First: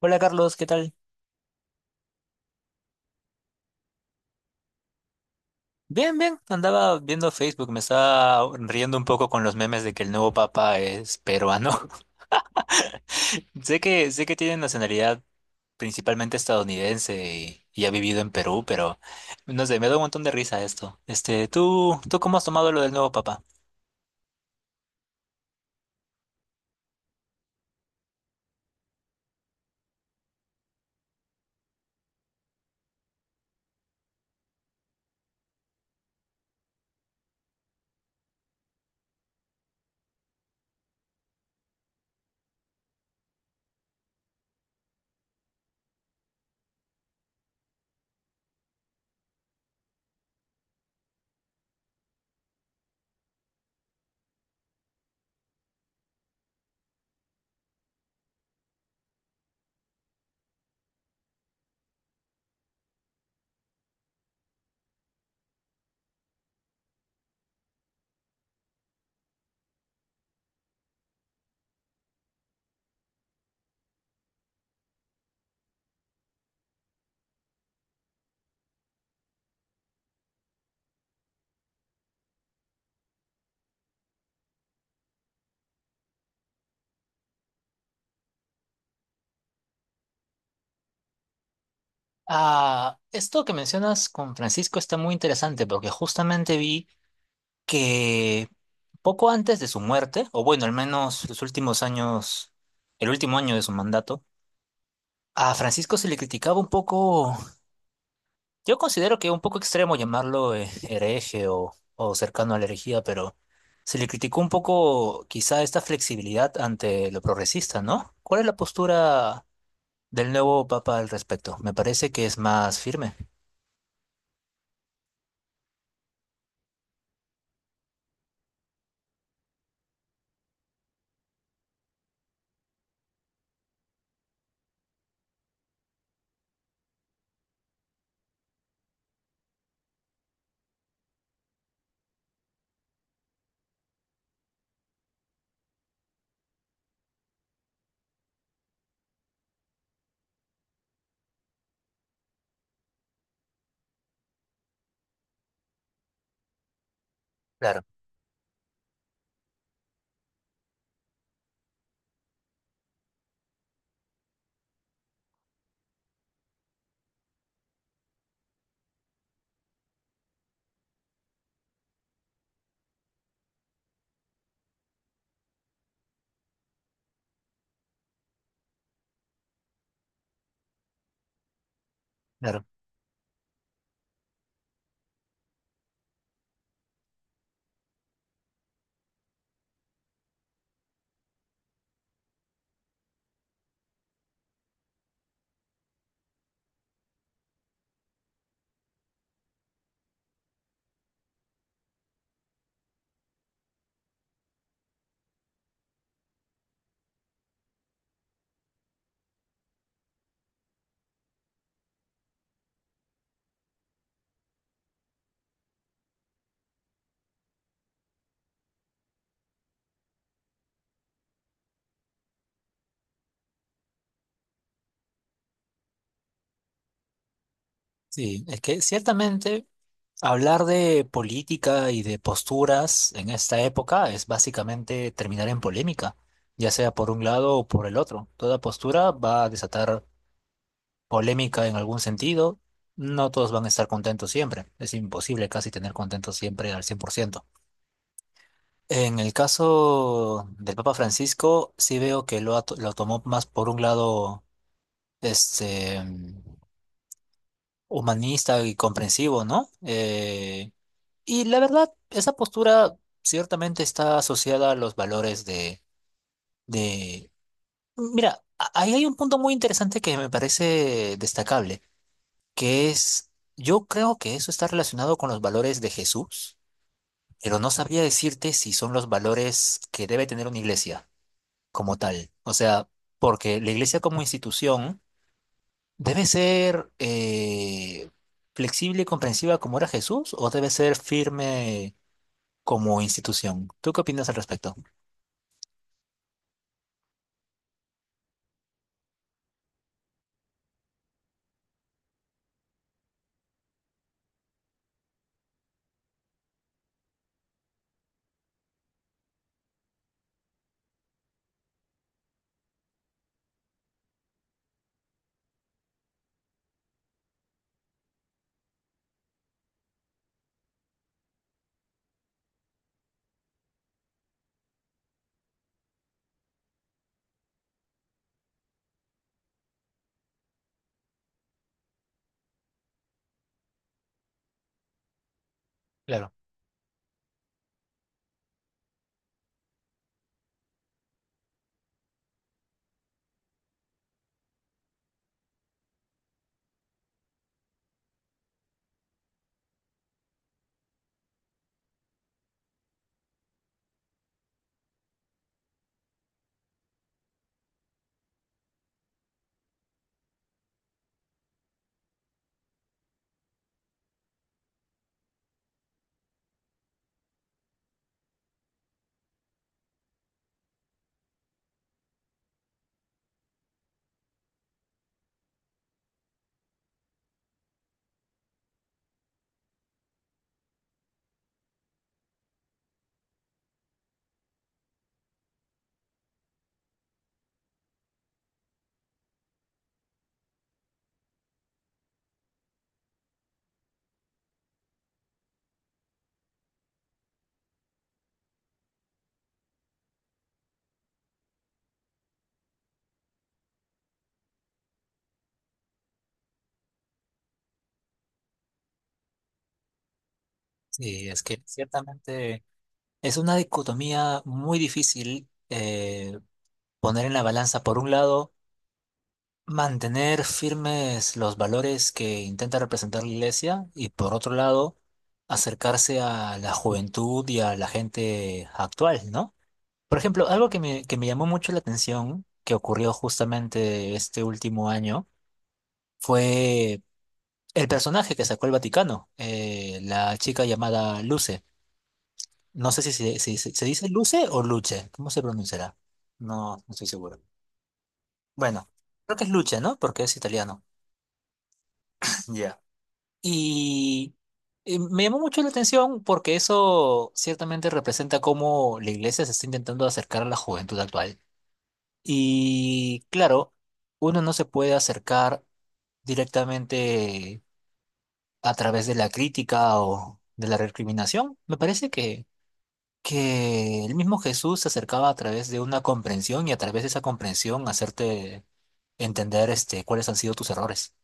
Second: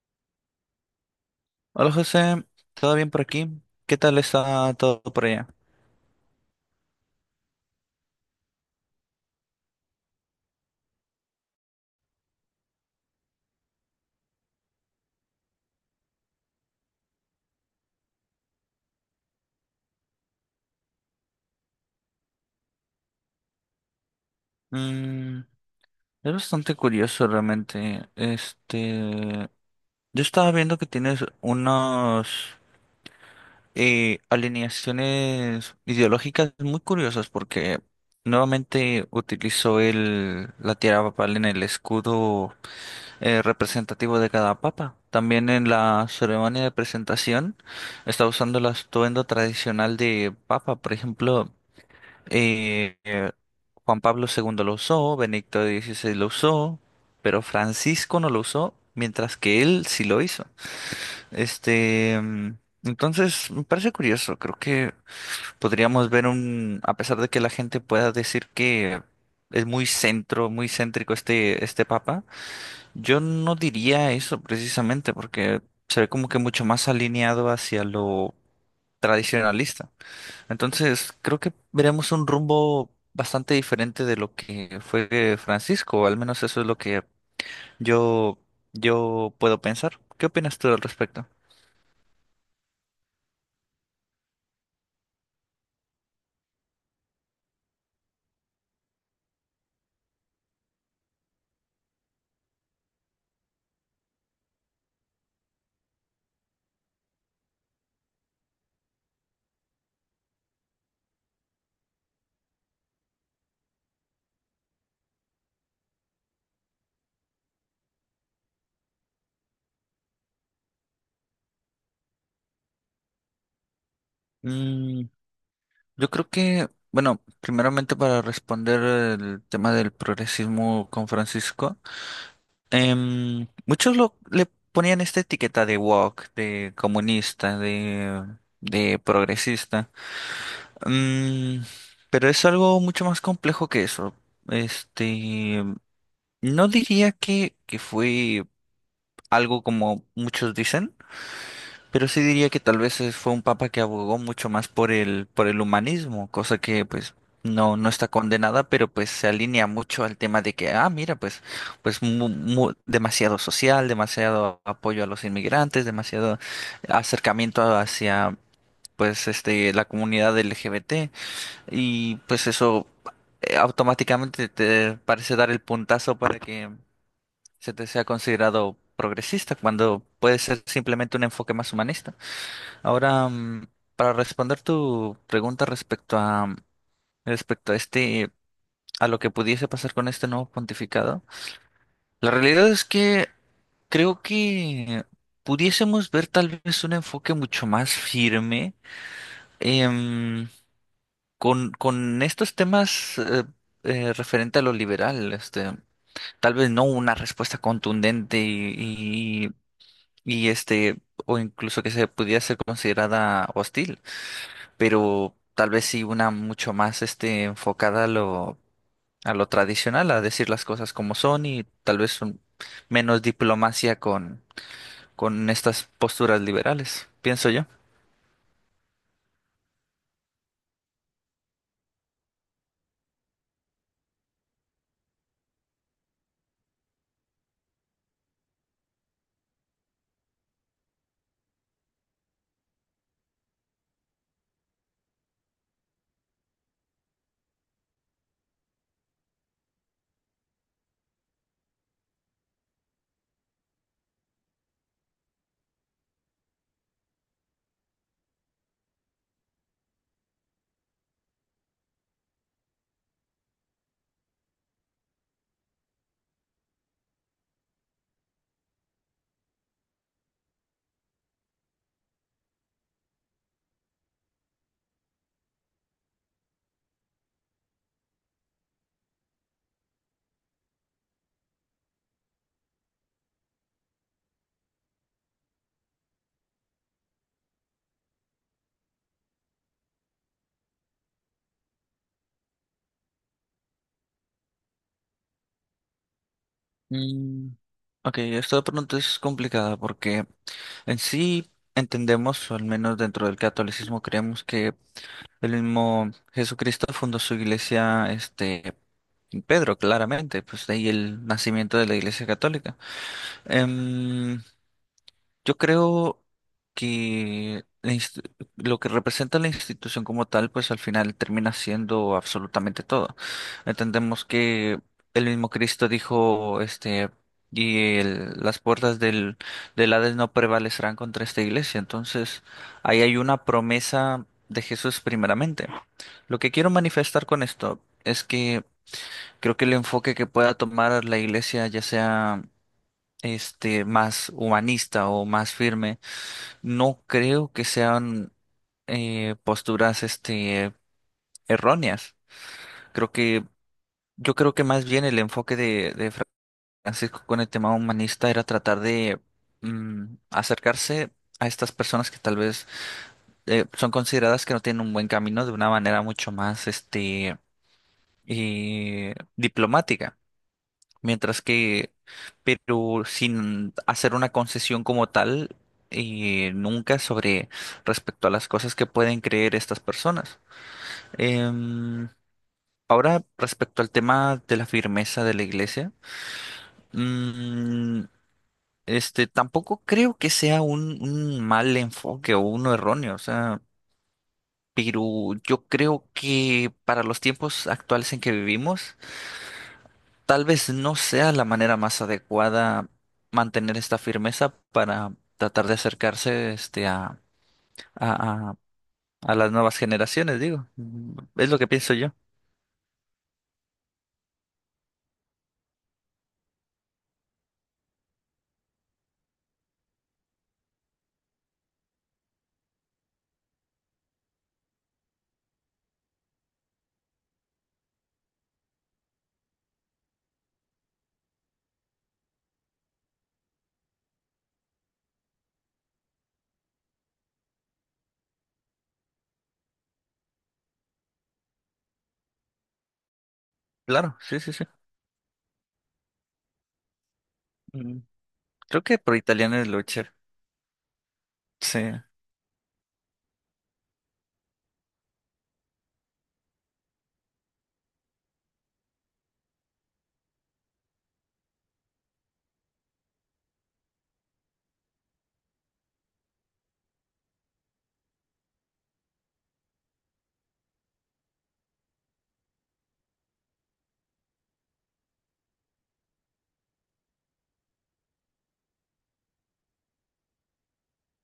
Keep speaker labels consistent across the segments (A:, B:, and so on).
A: Hola Carlos, ¿qué tal?
B: Hola José, ¿todo bien por aquí? ¿Qué tal está todo por allá?
A: Bien, bien, andaba viendo Facebook, me estaba riendo un poco con los memes de que el nuevo papa es peruano. Sé que tiene nacionalidad principalmente estadounidense y ha vivido en Perú, pero no sé, me da un montón de risa esto. Este, ¿tú cómo has tomado lo del nuevo papa?
B: Mm, es bastante curioso realmente. Yo estaba viendo que tienes unas alineaciones ideológicas muy curiosas porque nuevamente utilizó la tierra papal en el escudo representativo de cada papa. También en la ceremonia de presentación está usando el atuendo tradicional de papa, por ejemplo. Eh, eh, Juan Pablo II lo usó, Benedicto XVI lo usó, pero Francisco no lo usó, mientras que él sí lo hizo. Este, mm, entonces me parece curioso, creo que podríamos ver a pesar de que la gente pueda decir que es muy centro, muy céntrico este papa, yo no diría eso precisamente, porque se ve como que mucho más alineado hacia lo tradicionalista. Entonces, creo que veremos un rumbo bastante diferente de lo que fue Francisco, o al menos eso es lo que yo, yo puedo pensar. ¿Qué opinas tú al respecto?
A: Ah, esto que mencionas con Francisco está muy interesante porque justamente vi que poco antes de su muerte, o bueno, al menos los últimos años, el último año de su mandato, a Francisco se le criticaba un poco, yo considero que un poco extremo llamarlo hereje o cercano a la herejía, pero se le criticó un poco quizá esta flexibilidad ante lo progresista, ¿no? ¿Cuál es la postura del nuevo papa al respecto? Me parece que es más firme.
B: Mm, yo creo que, bueno, primeramente para responder el tema del progresismo con Francisco, muchos le ponían esta etiqueta de woke, de comunista, de progresista. Mm, pero es algo mucho más complejo que eso. Este, no diría que fue algo como muchos dicen, pero sí diría que tal vez fue un papa que abogó mucho más por el humanismo, cosa que pues no,
A: Claro,
B: no está condenada, pero pues se alinea mucho al tema de que, ah, mira, pues, pues demasiado social, demasiado apoyo a los inmigrantes, demasiado acercamiento hacia pues este la comunidad LGBT. Y pues eso automáticamente te parece dar el puntazo para que se te sea considerado progresista, cuando puede ser simplemente un enfoque más humanista.
A: claro.
B: Ahora, para responder tu pregunta respecto a respecto a este a lo que pudiese pasar con este nuevo pontificado, la realidad es que creo que pudiésemos ver tal vez un enfoque mucho más firme. em, con estos temas referente a lo liberal, tal vez no una respuesta contundente y o incluso que se pudiera ser considerada hostil, pero tal vez sí una mucho más enfocada a lo tradicional, a decir las cosas como son y tal vez menos diplomacia con estas posturas liberales, pienso yo.
A: Sí, es que ciertamente hablar de política y de posturas en esta época es básicamente terminar en polémica, ya sea por un lado o por el otro. Toda postura va a desatar polémica en algún sentido, no todos van a estar contentos siempre. Es imposible casi tener contentos siempre al cien por ciento. En el caso del Papa Francisco, sí veo que lo tomó más por un lado este, humanista y comprensivo, ¿no? Y la verdad, esa postura ciertamente está asociada a los valores de... Mira, ahí hay un punto muy interesante que me parece destacable. Que es, yo creo que eso está relacionado con los valores de Jesús, pero no sabría decirte si son los valores que debe tener una iglesia como tal. O sea, porque la iglesia como institución debe ser flexible y comprensiva como era Jesús o debe ser firme como institución. ¿Tú qué opinas al respecto?
B: Mm, ok, esta pregunta es complicada porque en sí entendemos, o al menos dentro del catolicismo creemos que el mismo Jesucristo fundó su iglesia, en Pedro, claramente, pues de ahí el nacimiento de la iglesia católica. Em, yo creo que lo que representa la institución como tal, pues al final termina siendo absolutamente todo. Entendemos que el mismo Cristo dijo, y las puertas del, del Hades no prevalecerán contra esta iglesia. Entonces, ahí hay una promesa de Jesús primeramente.
A: Claro,
B: Lo que quiero manifestar con esto es que creo que el enfoque que pueda tomar la iglesia, ya sea más humanista o más firme, no creo que sean posturas erróneas. Creo que, yo creo que más bien el enfoque de Francisco con el tema humanista era tratar de acercarse a estas personas que tal vez son consideradas que no tienen un buen camino de una manera mucho más diplomática. Mientras que, pero sin hacer una concesión como tal, nunca sobre respecto a las cosas que pueden creer estas personas. Em, ahora, respecto al tema de la firmeza de la iglesia, mm, tampoco creo que sea un mal enfoque o uno erróneo, o sea, pero yo creo que para los tiempos actuales en que vivimos, tal vez no sea la manera más adecuada mantener esta firmeza para tratar de acercarse a, a- a las nuevas generaciones, digo.
A: sí, es
B: Es lo
A: que
B: que pienso yo.
A: ciertamente es una dicotomía muy difícil poner en la balanza, por un lado, mantener firmes los valores que intenta representar la iglesia y por otro lado acercarse a la juventud y a la gente actual, ¿no? Por ejemplo, algo que me llamó mucho la atención que ocurrió justamente este último año fue el personaje que sacó el Vaticano, la chica llamada Luce. No sé si se, si se dice
B: Claro, sí,
A: Luce
B: sí,
A: o
B: sí.
A: Luce, ¿cómo se pronunciará? No, no estoy seguro.
B: Mm, Creo
A: Bueno,
B: que por
A: creo que es
B: italiano es
A: Luce, ¿no?
B: Lucher.
A: Porque es italiano.
B: Sí.
A: Ya. Y me llamó mucho la atención porque eso ciertamente representa cómo la iglesia se está intentando acercar a la juventud actual. Y claro, uno no se puede acercar directamente a través de la crítica o de la recriminación. Me parece que el mismo Jesús se acercaba a través de una comprensión y a través de esa comprensión hacerte entender este, cuáles han sido tus errores.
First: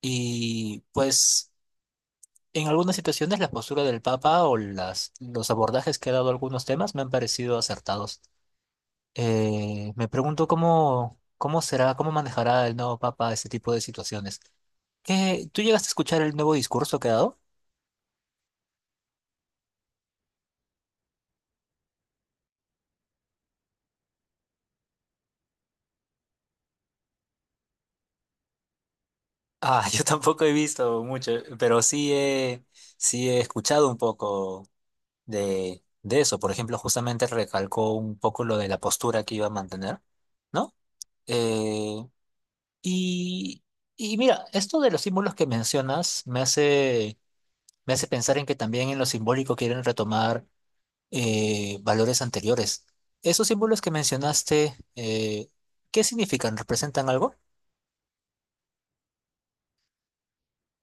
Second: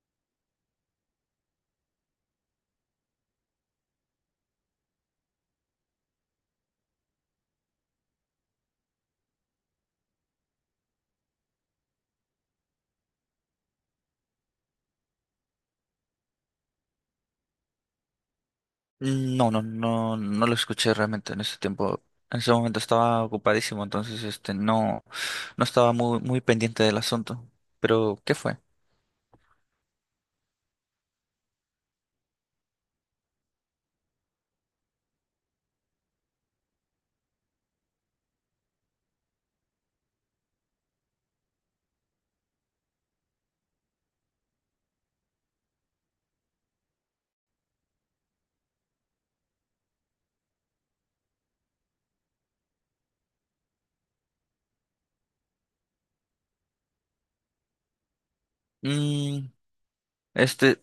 A: Y pues... en algunas situaciones la postura del Papa o las, los abordajes que ha dado a algunos temas me han parecido acertados. Me pregunto cómo, cómo será, cómo manejará el nuevo Papa este tipo de situaciones. ¿Qué- ¿Tú llegaste a escuchar el nuevo discurso que ha dado?
B: No, no, no, no lo escuché realmente en ese tiempo. En ese momento estaba ocupadísimo, entonces este no, no estaba muy, muy pendiente del asunto. Pero, ¿qué fue?
A: Ah, yo tampoco he visto mucho, pero sí he escuchado un poco de eso. Por ejemplo, justamente recalcó un poco lo de la postura que iba a mantener, ¿no? Eh, Y, y mira, esto de los símbolos que mencionas me hace pensar en que también en lo simbólico quieren retomar valores anteriores. ¿Esos símbolos que mencionaste, qué significan? ¿Representan algo?
B: Mm, Este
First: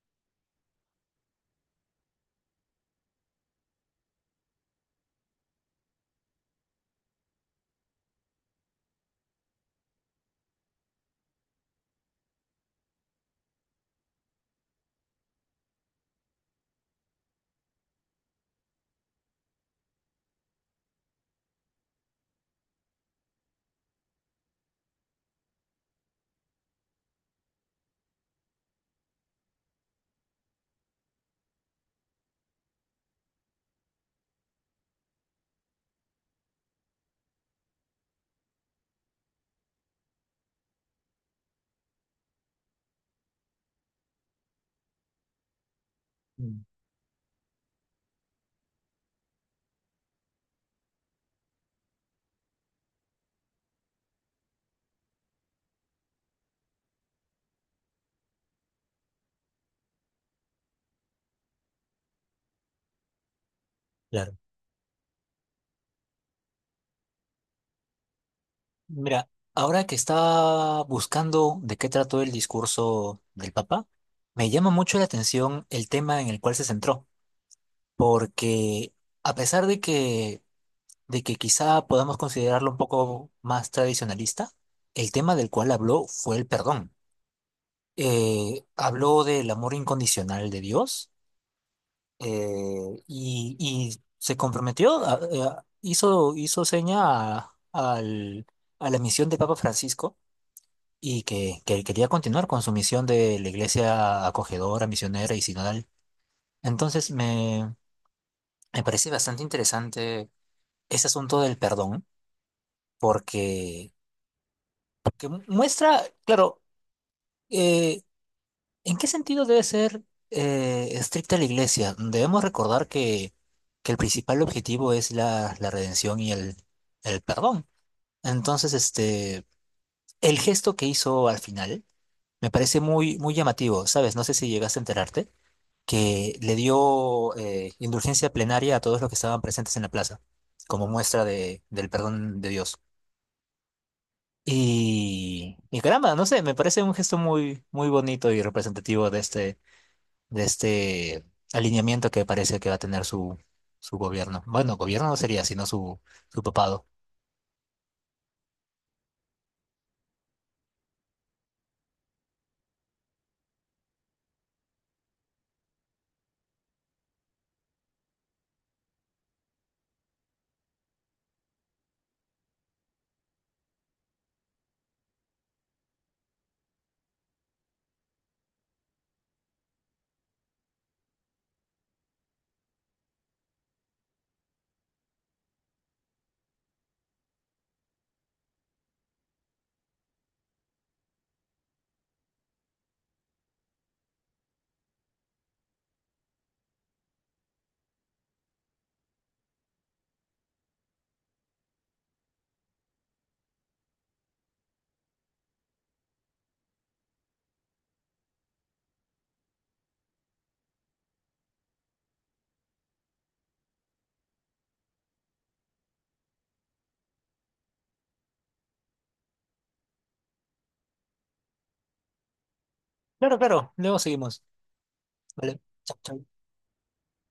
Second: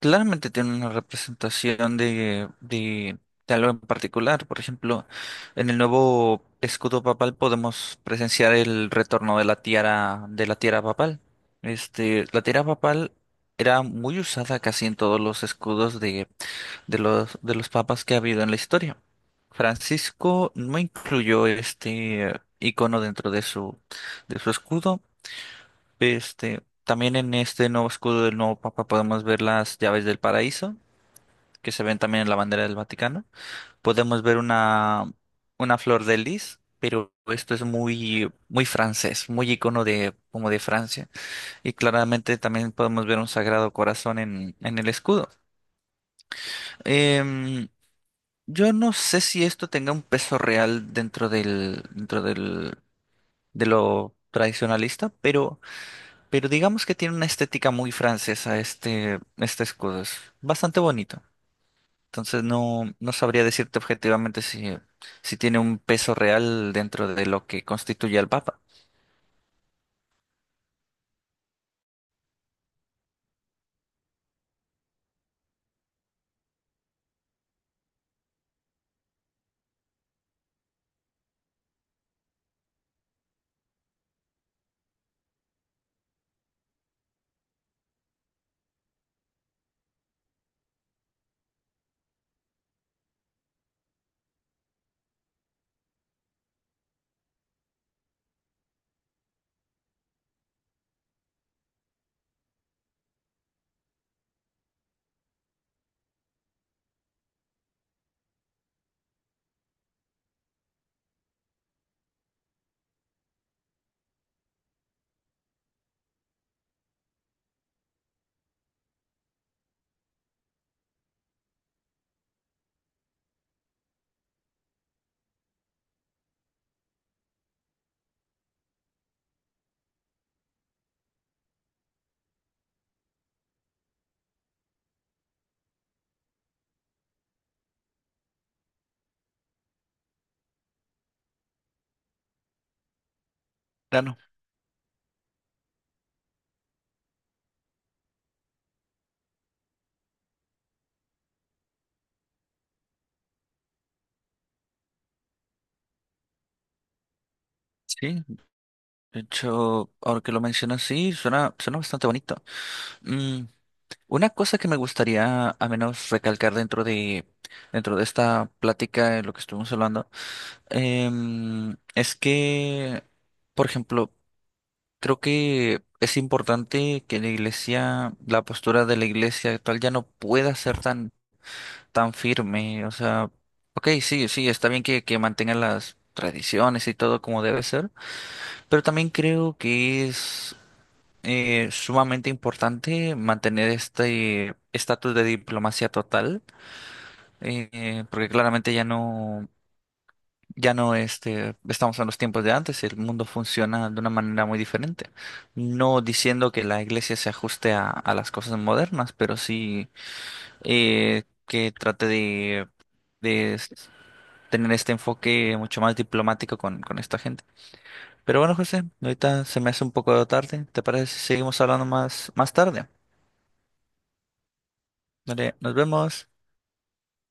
B: claramente tiene una representación de algo en particular. Por ejemplo, en el nuevo escudo papal podemos presenciar el retorno de la tiara papal. La tiara papal era muy usada casi en todos los escudos de los papas que ha habido en la historia. Francisco no incluyó este icono dentro de su escudo. También en este nuevo escudo del nuevo Papa podemos ver las llaves del paraíso, que se ven también en la bandera del Vaticano. Podemos ver una flor de lis, pero esto es muy, muy francés, muy icono de, como de Francia. Y claramente también podemos ver un Sagrado Corazón en el escudo.
A: Mm,
B: Em, yo no sé si esto tenga un peso real dentro del, de lo tradicionalista, pero digamos que tiene una estética muy francesa este escudo. Es bastante bonito. Entonces no, no sabría decirte
A: Claro.
B: objetivamente si, si tiene un peso real dentro de lo que constituye al Papa.
A: Mira, ahora que estaba buscando de qué trató el discurso del Papa, me llama mucho la atención el tema en el cual se centró, porque a pesar de que quizá podamos considerarlo un poco más tradicionalista, el tema del cual habló fue el perdón. Habló del amor incondicional de Dios eh, y se comprometió, hizo, hizo seña a la misión de Papa Francisco y que quería continuar con su misión de la iglesia acogedora, misionera y sinodal. Entonces me parece bastante interesante ese asunto del perdón porque muestra, claro, eh, ¿en qué sentido debe ser estricta la iglesia? Debemos recordar que el principal objetivo es la, la redención y el perdón. Entonces, este, el gesto que hizo al final me parece muy, muy llamativo, ¿sabes? No sé si llegaste a enterarte, que le dio indulgencia plenaria a todos los que estaban presentes en la plaza, como muestra de, del perdón de Dios.
B: Claro.
A: Y caramba, no sé, me parece un gesto muy, muy bonito y representativo de este alineamiento que parece que va a tener su, su gobierno. Bueno, gobierno no sería, sino su, su papado.
B: Sí, de hecho, ahora que lo mencionas, sí, suena, suena bastante bonito. Mm, una cosa que me gustaría a menos recalcar dentro de esta plática de lo que estuvimos hablando, es que, por ejemplo, creo que es importante que la iglesia, la postura de la iglesia actual ya no pueda ser tan, tan firme. O sea, ok, sí, sí, está bien que mantengan las tradiciones y todo como debe ser, pero también creo que es sumamente importante mantener este estatus de diplomacia total, porque claramente ya no. Ya no estamos en los tiempos de antes, el mundo funciona de una manera muy diferente. No diciendo que la iglesia se ajuste a las cosas modernas, pero sí que trate de, de s- tener este enfoque mucho más diplomático con esta gente. Pero bueno, José, ahorita se me hace un poco tarde. ¿Te parece si seguimos hablando más, más tarde?
A: Claro, claro, luego seguimos.
B: Vale,
A: Vale.
B: nos
A: Chau, chau.
B: vemos.